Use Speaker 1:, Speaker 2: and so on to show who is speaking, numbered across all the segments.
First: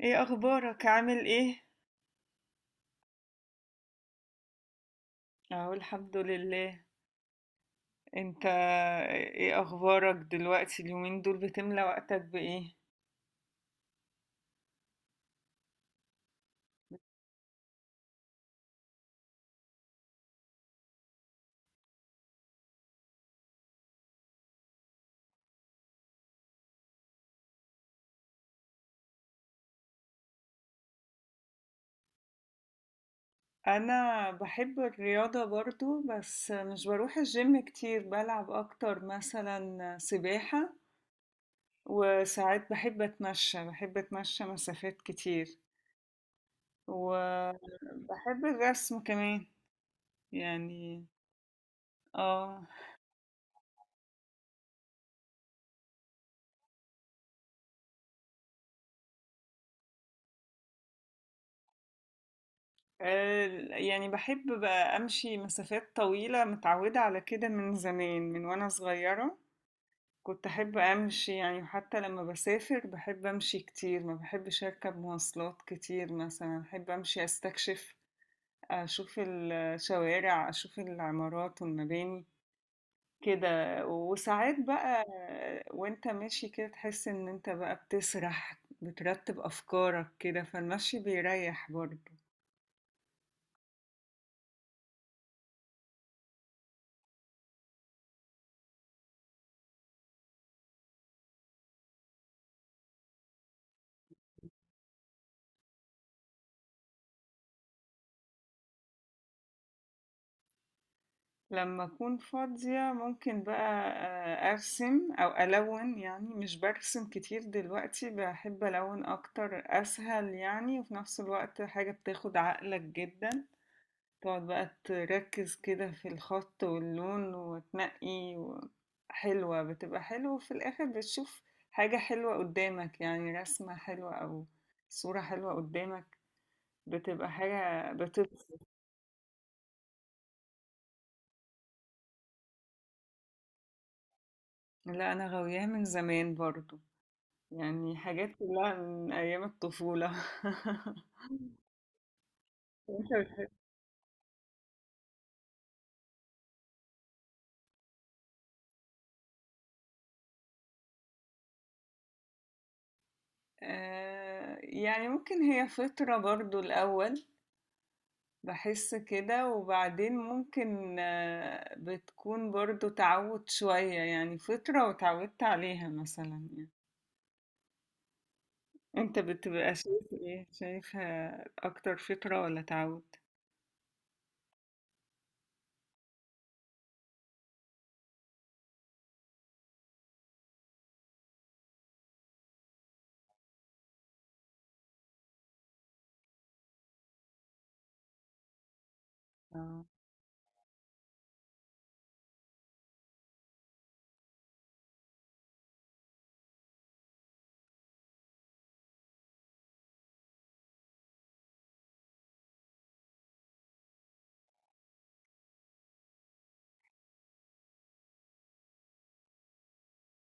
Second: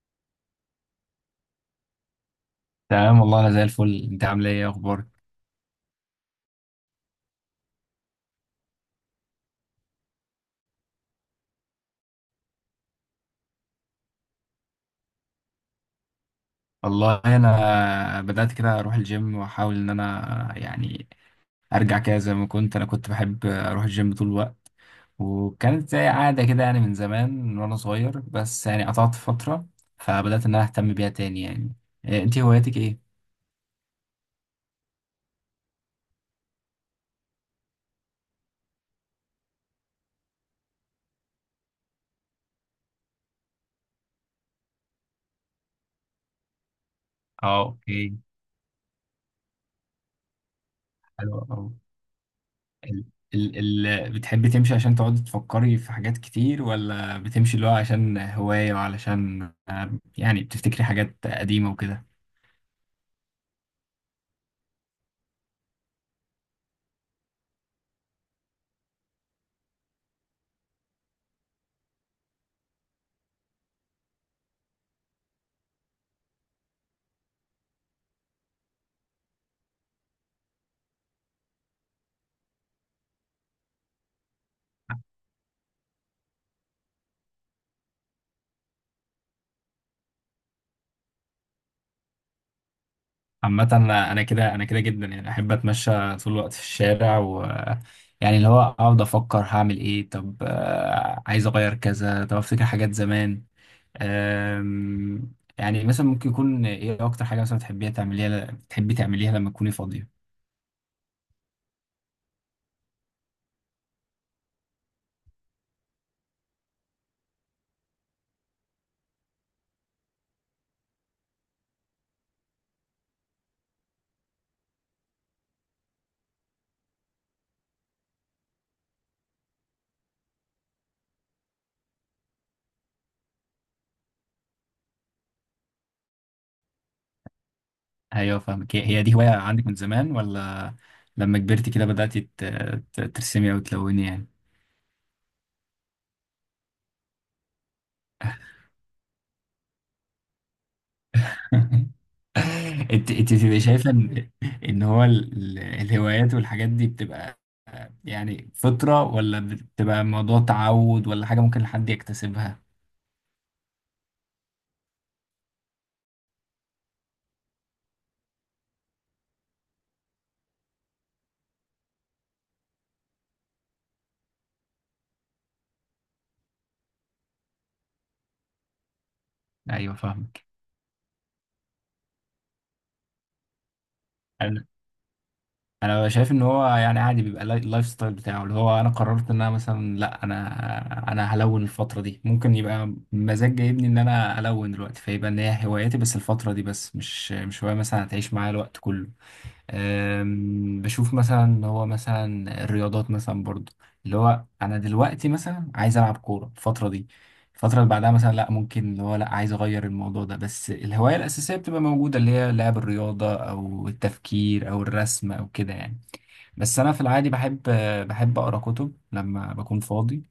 Speaker 1: ايه اخبارك؟ عامل ايه؟
Speaker 2: تمام والله انا زي الفل. انت عامل ايه؟ إيه اخبارك؟
Speaker 1: اهو الحمد لله. انت؟ ايه اخبارك دلوقتي؟ اليومين دول بتملى وقتك بايه؟
Speaker 2: والله انا بدات كده اروح الجيم واحاول ان انا ارجع كده زي ما كنت. كنت بحب اروح الجيم طول الوقت، وكانت زي عاده كده يعني من زمان من وانا صغير، بس يعني قطعت فتره، فبدات ان انا اهتم بيها تاني يعني. إيه، انت هواياتك ايه؟
Speaker 1: انا بحب الرياضة برضو، بس مش بروح الجيم كتير، بلعب اكتر مثلا سباحة. وساعات بحب اتمشى مسافات كتير.
Speaker 2: اه، اوكي.
Speaker 1: وبحب الرسم كمان، يعني.
Speaker 2: حلو أوي.
Speaker 1: اه
Speaker 2: ال ال بتحبي تمشي عشان تقعدي تفكري في حاجات كتير، ولا بتمشي اللي هو عشان هواية وعلشان يعني بتفتكري حاجات قديمة وكده؟
Speaker 1: آه، يعني بحب بقى أمشي مسافات طويلة، متعودة على كده من زمان، من وأنا صغيرة كنت أحب أمشي. يعني حتى لما بسافر بحب أمشي كتير، ما بحبش أركب مواصلات كتير، مثلا أحب أمشي أستكشف، أشوف الشوارع، أشوف العمارات والمباني كده. وساعات بقى وانت ماشي كده تحس ان انت بقى بتسرح، بترتب أفكارك كده، فالمشي بيريح برضه.
Speaker 2: عامة أنا كده، أنا كده جدا يعني، أحب أتمشى طول الوقت في الشارع و يعني اللي هو أقعد أفكر هعمل إيه، طب عايز أغير كذا، طب أفتكر حاجات زمان. يعني مثلا ممكن يكون إيه أكتر حاجة مثلا بتحبي تعمليها لما تكوني فاضية؟
Speaker 1: لما أكون فاضية ممكن بقى أرسم أو ألون. يعني مش برسم كتير دلوقتي، بحب ألون أكتر، أسهل يعني، وفي نفس الوقت حاجة بتاخد عقلك جدا، تقعد بقى تركز كده في الخط واللون بتبقى حلوة. وفي الآخر بتشوف حاجة حلوة قدامك، يعني رسمة حلوة أو صورة حلوة قدامك، بتبقى حاجة
Speaker 2: أيوه
Speaker 1: بتبسط.
Speaker 2: فاهمك. هي دي هواية عندك من زمان، ولا لما كبرتي كده بدأتي ترسمي أو تلوني يعني؟
Speaker 1: لا، أنا غاوياها من زمان برضو، يعني حاجات كلها من أيام الطفولة. وأنت
Speaker 2: انت
Speaker 1: بتحب؟
Speaker 2: بتبقي شايفه ان ان هو الهوايات والحاجات دي بتبقى يعني فطرة، ولا بتبقى الموضوع تعود، ولا حاجة ممكن حد يكتسبها؟
Speaker 1: آه، يعني ممكن هي فترة برضو الأول، بحس كده، وبعدين ممكن بتكون برضو تعود شوية، يعني فترة وتعودت عليها مثلا يعني. أنت بتبقى
Speaker 2: ايوه
Speaker 1: شايف إيه؟
Speaker 2: فاهمك.
Speaker 1: شايفها أكتر فترة ولا تعود؟
Speaker 2: انا انا شايف ان هو يعني عادي، بيبقى اللايف ستايل بتاعه. اللي هو انا قررت ان انا مثلا لا، انا هلون الفترة دي، ممكن يبقى مزاج جايبني ان انا الون دلوقتي، فيبقى ان هي هوايتي بس الفترة دي، بس مش هواية مثلا هتعيش معايا الوقت كله.
Speaker 1: اه.
Speaker 2: أم، بشوف مثلا اللي هو مثلا الرياضات مثلا برضو، اللي هو انا دلوقتي مثلا عايز العب كوره الفتره دي، الفتره اللي بعدها مثلا لا، ممكن اللي هو لا عايز اغير الموضوع ده، بس الهوايه الاساسيه بتبقى موجوده، اللي هي لعب الرياضه او التفكير او الرسم او كده يعني. بس انا في العادي بحب، بحب اقرا كتب لما بكون فاضي.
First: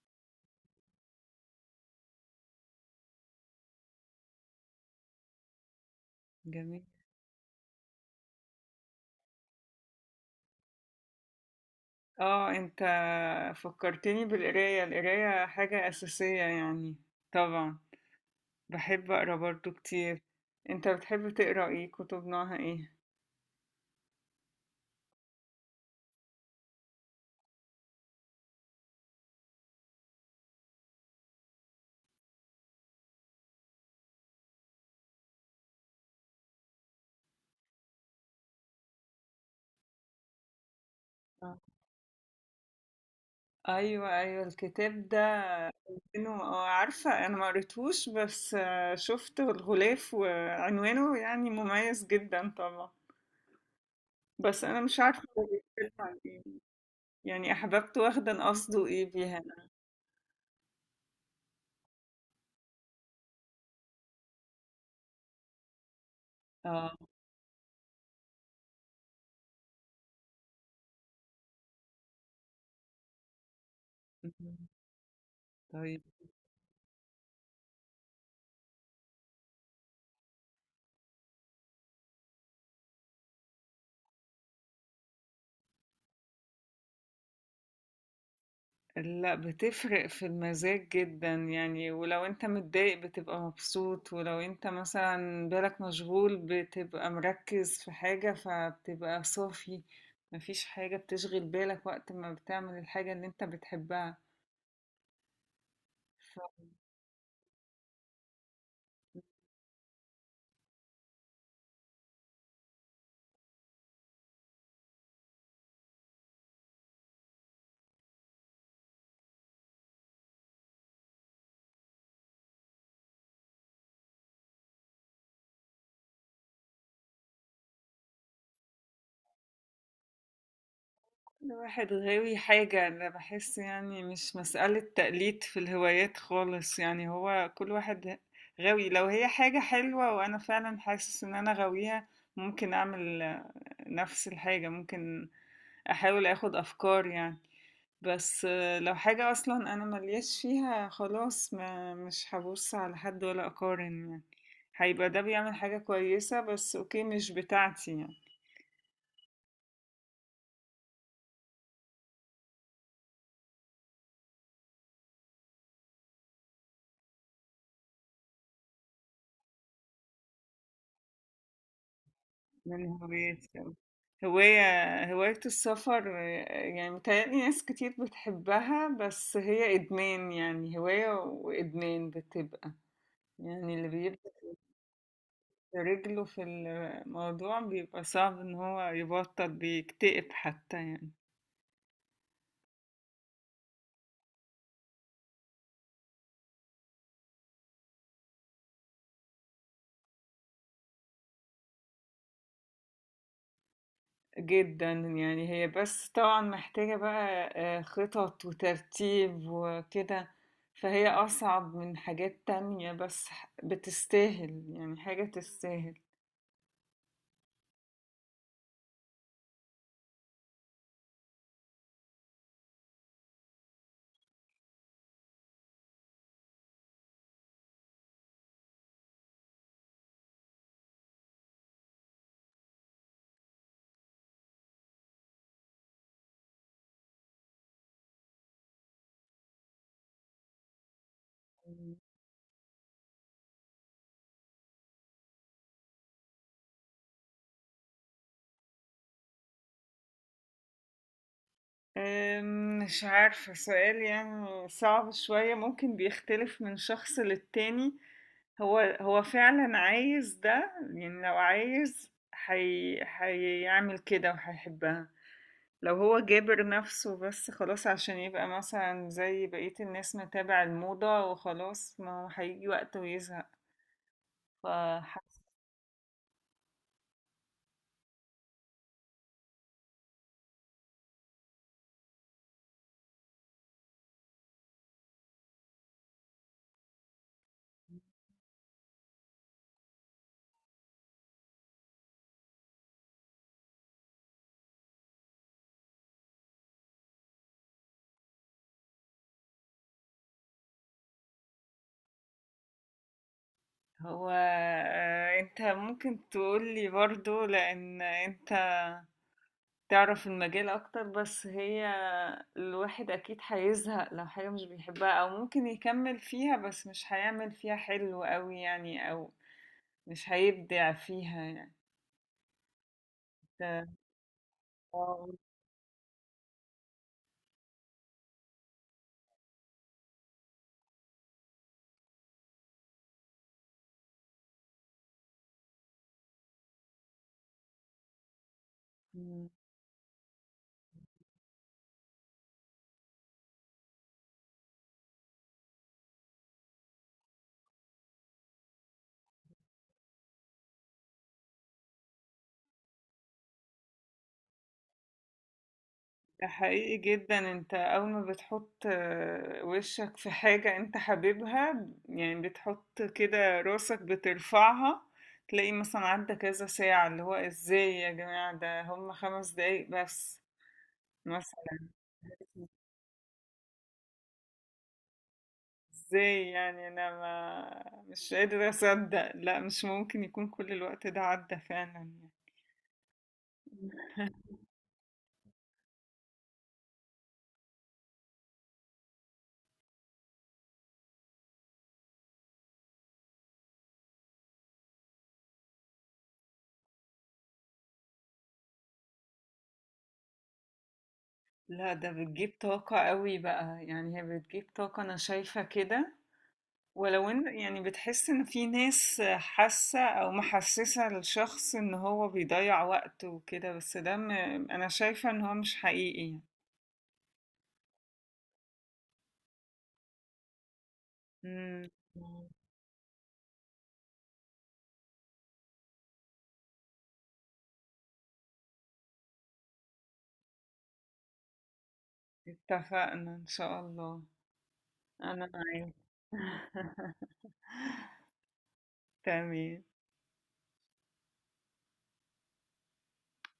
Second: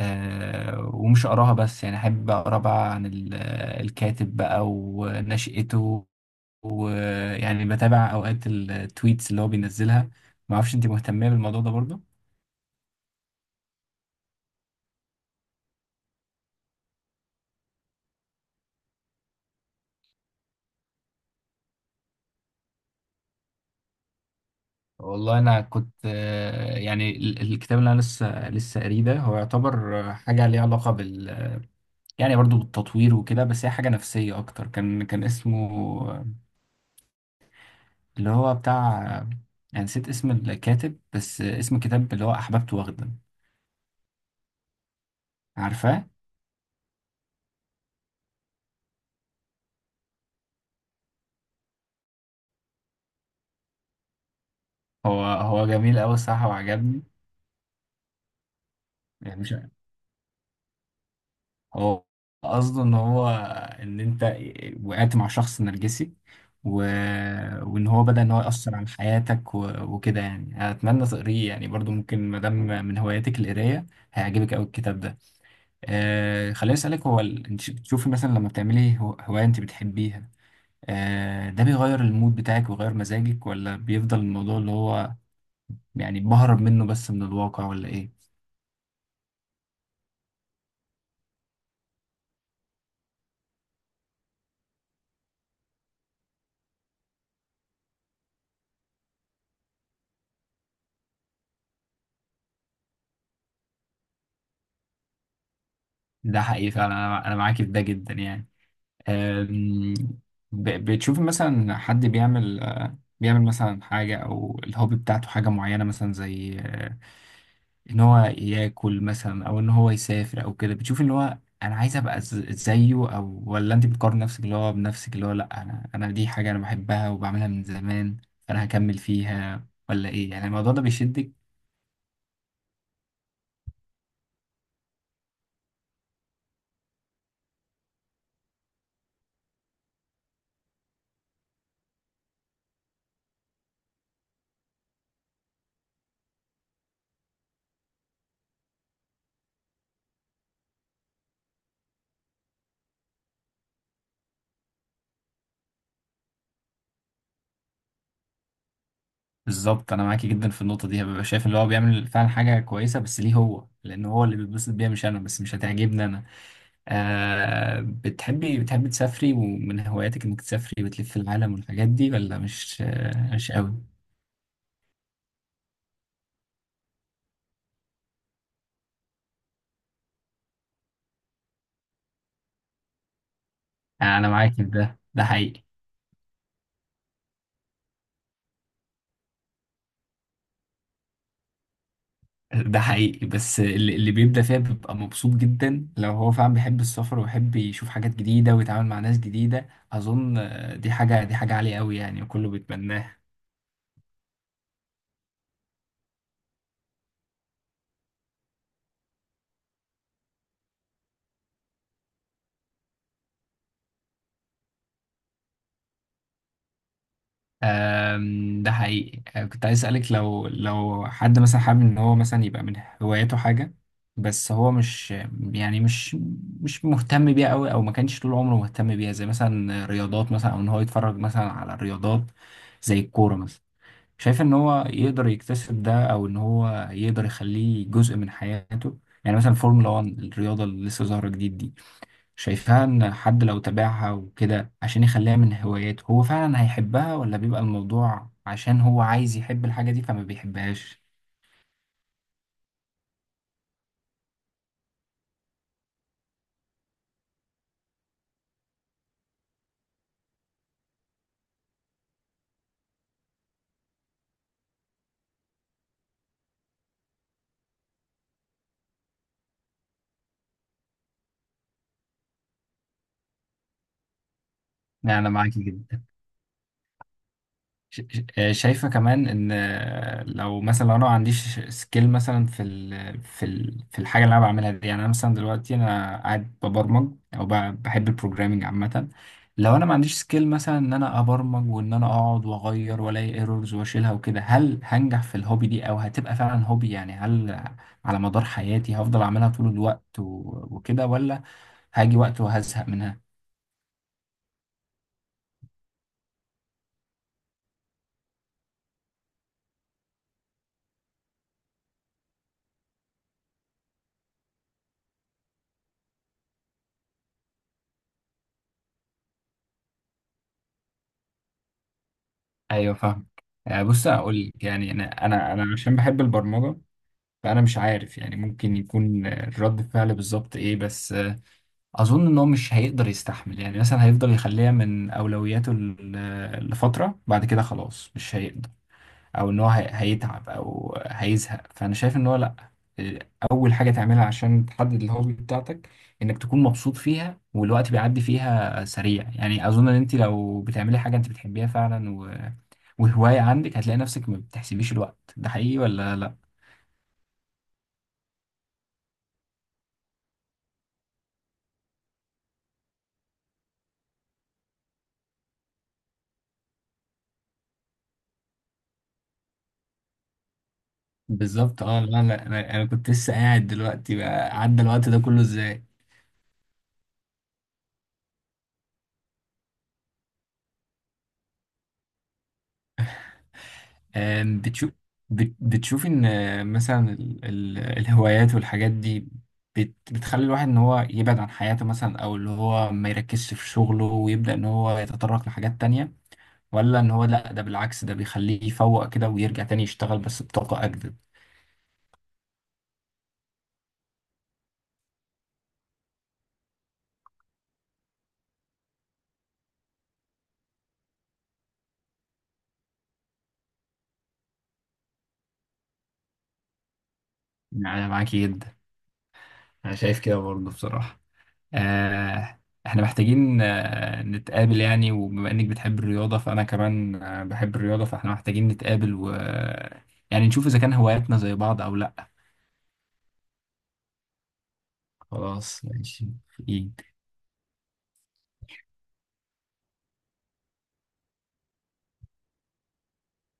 Speaker 2: أه ومش اقراها بس، يعني احب اقرا بقى عن الكاتب بقى ونشأته،
Speaker 1: جميل.
Speaker 2: ويعني بتابع اوقات التويتس اللي هو بينزلها. ما اعرفش انت مهتمه بالموضوع ده برضه؟
Speaker 1: اه. انت فكرتني بالقراية، القراية حاجة أساسية يعني، طبعا باحب أقرا برضه كتير. أنت بتحب تقرا إيه؟ كتب نوعها إيه؟
Speaker 2: والله انا كنت يعني الكتاب اللي انا لسه قاريه ده، هو يعتبر حاجه ليها علاقه بال يعني برضه بالتطوير وكده، بس هي حاجه نفسيه اكتر. كان اسمه آه، اللي هو بتاع يعني نسيت اسم الكاتب، بس
Speaker 1: آه.
Speaker 2: اسم الكتاب اللي هو احببت واخده.
Speaker 1: أيوه، أيوه الكتاب ده
Speaker 2: عارفاه؟
Speaker 1: عنوانه عارفة، أنا ما قريتهوش، بس شفت الغلاف وعنوانه يعني مميز جدا طبعا، بس أنا مش عارفة
Speaker 2: هو
Speaker 1: هو
Speaker 2: هو
Speaker 1: بيتكلم
Speaker 2: جميل قوي
Speaker 1: عن إيه.
Speaker 2: الصراحه وعجبني.
Speaker 1: يعني أحببت واخدة، قصده إيه بيها
Speaker 2: يعني مش،
Speaker 1: أنا.
Speaker 2: هو قصده ان هو، ان انت وقعت مع شخص نرجسي، و...
Speaker 1: آه.
Speaker 2: وان هو بدأ ان هو يأثر على حياتك و... وكده يعني. اتمنى تقريه يعني، برضو ممكن ما دام من هواياتك القرايه هيعجبك قوي
Speaker 1: مهم.
Speaker 2: الكتاب ده.
Speaker 1: طيب.
Speaker 2: آه خليني اسالك، هو ال... انت بتشوفي مثلا لما بتعملي هوايه انت بتحبيها، آه ده بيغير المود بتاعك ويغير مزاجك، ولا بيفضل الموضوع اللي هو يعني بهرب منه بس من الواقع، ولا ايه؟
Speaker 1: لأ، بتفرق في المزاج جدًا يعني، ولو أنت متضايق بتبقى مبسوط، ولو أنت مثلًا بالك مشغول بتبقى مركّز في حاجة، فبتبقى صافي، ما فيش حاجة بتشغل بالك وقت ما بتعمل الحاجة اللي أنت بتحبها،
Speaker 2: ده حقيقي
Speaker 1: فكل
Speaker 2: فعلا. أنا معاكي في ده جدا يعني. أم، بتشوف مثلا حد بيعمل بيعمل مثلا حاجة أو الهوبي بتاعته حاجة معينة مثلا زي، إن هو ياكل مثلا أو إن هو يسافر أو كده، بتشوف إن هو أنا عايز أبقى زيه، أو ولا أنت بتقارن نفسك اللي هو بنفسك، اللي هو لأ أنا دي حاجة أنا بحبها وبعملها من زمان فأنا هكمل فيها، ولا إيه يعني الموضوع ده بيشدك؟
Speaker 1: واحد غاوي حاجة. أنا باحس يعني مش مسألة تقليد في الهوايات خالص، يعني هو كل واحد غاوي، لو هي حاجة حلوة وأنا فعلًا حاسس إن أنا غاويها ممكن أعمل نفس الحاجة، ممكن احاول اخد افكار يعني، بس لو حاجة اصلا انا ملياش فيها خلاص، ما مش هبص على حد ولا اقارن يعني. هيبقى ده بيعمل حاجة كويسة بس اوكي، مش بتاعتي يعني.
Speaker 2: بالظبط، أنا معاكي جدا في النقطة دي. ببقى شايف اللي هو بيعمل فعلا حاجة كويسة، بس ليه هو؟ لأن هو اللي بيتبسط بيها مش أنا، بس مش هتعجبني أنا. آه بتحبي تسافري ومن هواياتك انك تسافري وتلفي العالم والحاجات دي، ولا مش
Speaker 1: من
Speaker 2: آه
Speaker 1: هوايتي
Speaker 2: مش قوي؟
Speaker 1: أو هواية السفر، يعني متهيألي ناس كتير بتحبها، بس هي إدمان، يعني هواية وإدمان بتبقى، يعني اللي
Speaker 2: انا
Speaker 1: بيبقى
Speaker 2: معاكي في ده، ده حقيقي.
Speaker 1: رجله في الموضوع بيبقى صعب ان هو يبطل، بيكتئب حتى يعني.
Speaker 2: ده حقيقي، بس اللي بيبدأ فيها بيبقى مبسوط جدا، لو هو فعلا بيحب السفر ويحب يشوف حاجات جديدة ويتعامل مع ناس جديدة. اظن آه، دي حاجة عالية قوي يعني، وكله بيتمناها.
Speaker 1: جدا يعني، هي بس طبعا محتاجة بقى خطط وترتيب وكده، فهي أصعب من حاجات تانية، بس بتستاهل، يعني حاجة تستاهل.
Speaker 2: آم، ده حقيقي. آه، كنت عايز أسألك، لو حد مثلا حابب إن هو مثلا يبقى من هواياته حاجة، بس هو مش يعني مش مهتم بيها أوي، أو ما كانش طول عمره مهتم بيها، زي مثلا رياضات مثلا، أو إن هو يتفرج مثلا على الرياضات زي الكورة مثلا، شايف إن هو يقدر يكتسب ده، أو إن هو يقدر يخليه جزء من حياته؟ يعني مثلا فورمولا 1 الرياضة اللي لسه ظاهرة جديد دي، شايفاها ان حد لو تابعها وكده عشان يخليها من هواياته هو فعلا هيحبها، ولا بيبقى الموضوع عشان هو عايز يحب الحاجة دي فما بيحبهاش؟
Speaker 1: مش عارفة، سؤال يعني صعب شوية، ممكن بيختلف من شخص للتاني. هو فعلا عايز ده، يعني لو عايز هيعمل كده وهيحبها. لو هو جابر نفسه بس خلاص عشان يبقى مثلا زي بقية الناس متابع الموضة وخلاص، ما هو هيجي وقت ويزهق.
Speaker 2: يعني انا
Speaker 1: فحس.
Speaker 2: معاكي جدا. شايفة كمان ان لو مثلا، لو انا ما عنديش سكيل مثلا في ال في ال في الحاجة اللي انا بعملها دي. يعني انا مثلا دلوقتي انا قاعد ببرمج، او بحب البروجرامينج عامة، لو انا ما عنديش سكيل مثلا ان انا ابرمج وان انا اقعد واغير والاقي ايرورز واشيلها وكده، هل هنجح في الهوبي دي او هتبقى فعلا هوبي؟ يعني هل على مدار حياتي هفضل اعملها طول الوقت وكده، ولا هاجي وقت وهزهق منها؟
Speaker 1: هو انت ممكن تقولي برضو لأن انت تعرف المجال اكتر، بس هي الواحد اكيد هيزهق لو حاجة مش بيحبها، او ممكن يكمل فيها بس مش هيعمل فيها حلو قوي يعني، او مش هيبدع فيها يعني.
Speaker 2: ايوه فاهم. آه،
Speaker 1: ده.
Speaker 2: بص اقول لك يعني، انا
Speaker 1: آه،
Speaker 2: انا انا عشان بحب البرمجه فأنا مش عارف يعني ممكن يكون رد فعل بالظبط إيه، بس أظن إن هو مش هيقدر يستحمل يعني، مثلا هيفضل يخليها من أولوياته لفترة، بعد كده خلاص مش هيقدر،
Speaker 1: مم.
Speaker 2: أو إن هو هيتعب أو هيزهق. فأنا شايف إن هو لأ، أول حاجة تعملها عشان تحدد الهوبي بتاعتك إنك تكون مبسوط فيها والوقت بيعدي فيها سريع. يعني أظن إن أنت لو بتعملي حاجة أنت بتحبيها فعلا و... وهواية عندك هتلاقي نفسك ما بتحسبيش الوقت. ده حقيقي ولا لأ؟
Speaker 1: ده حقيقي جدا. انت اول ما بتحط وشك في حاجة انت حاببها، يعني بتحط كده راسك بترفعها، تلاقي مثلا عدى كذا ساعة، اللي هو ازاي يا جماعة، ده هم 5 دقايق بس
Speaker 2: بالظبط.
Speaker 1: مثلا.
Speaker 2: اه لا انا أنا كنت لسه قاعد دلوقتي بقى، عدى الوقت ده كله ازاي!
Speaker 1: ازاي يعني، انا ما مش قادرة اصدق، لا مش ممكن يكون كل الوقت ده عدى فعلا يعني.
Speaker 2: آم، بتشوف، بتشوف ان آه، مثلا الهوايات والحاجات دي بتخلي الواحد ان هو يبعد عن حياته مثلا، او اللي هو ما يركزش في شغله ويبدأ ان هو يتطرق لحاجات تانية، ولا ان هو لا ده بالعكس ده بيخليه يفوق كده ويرجع تاني يشتغل بس بطاقة اجدد؟
Speaker 1: لا، ده بتجيب طاقة قوي بقى، يعني هي بتجيب طاقة، أنا شايفة كده. ولو إن يعني بتحس إن في ناس حاسة أو محسسة للشخص إن هو بيضيع وقته وكده، بس أنا شايفة إن هو مش حقيقي يعني.
Speaker 2: يعني أنا معاكي جدا، انا شايف كده برضه بصراحة.
Speaker 1: مم.
Speaker 2: آه، احنا محتاجين نتقابل يعني، وبما انك بتحب الرياضة فانا كمان آه، بحب الرياضة، فاحنا محتاجين نتقابل و يعني نشوف اذا كان هواياتنا زي بعض او لا.
Speaker 1: اتفقنا إن شاء الله. أنا
Speaker 2: خلاص
Speaker 1: معاك.
Speaker 2: ماشي. ايه؟
Speaker 1: تمام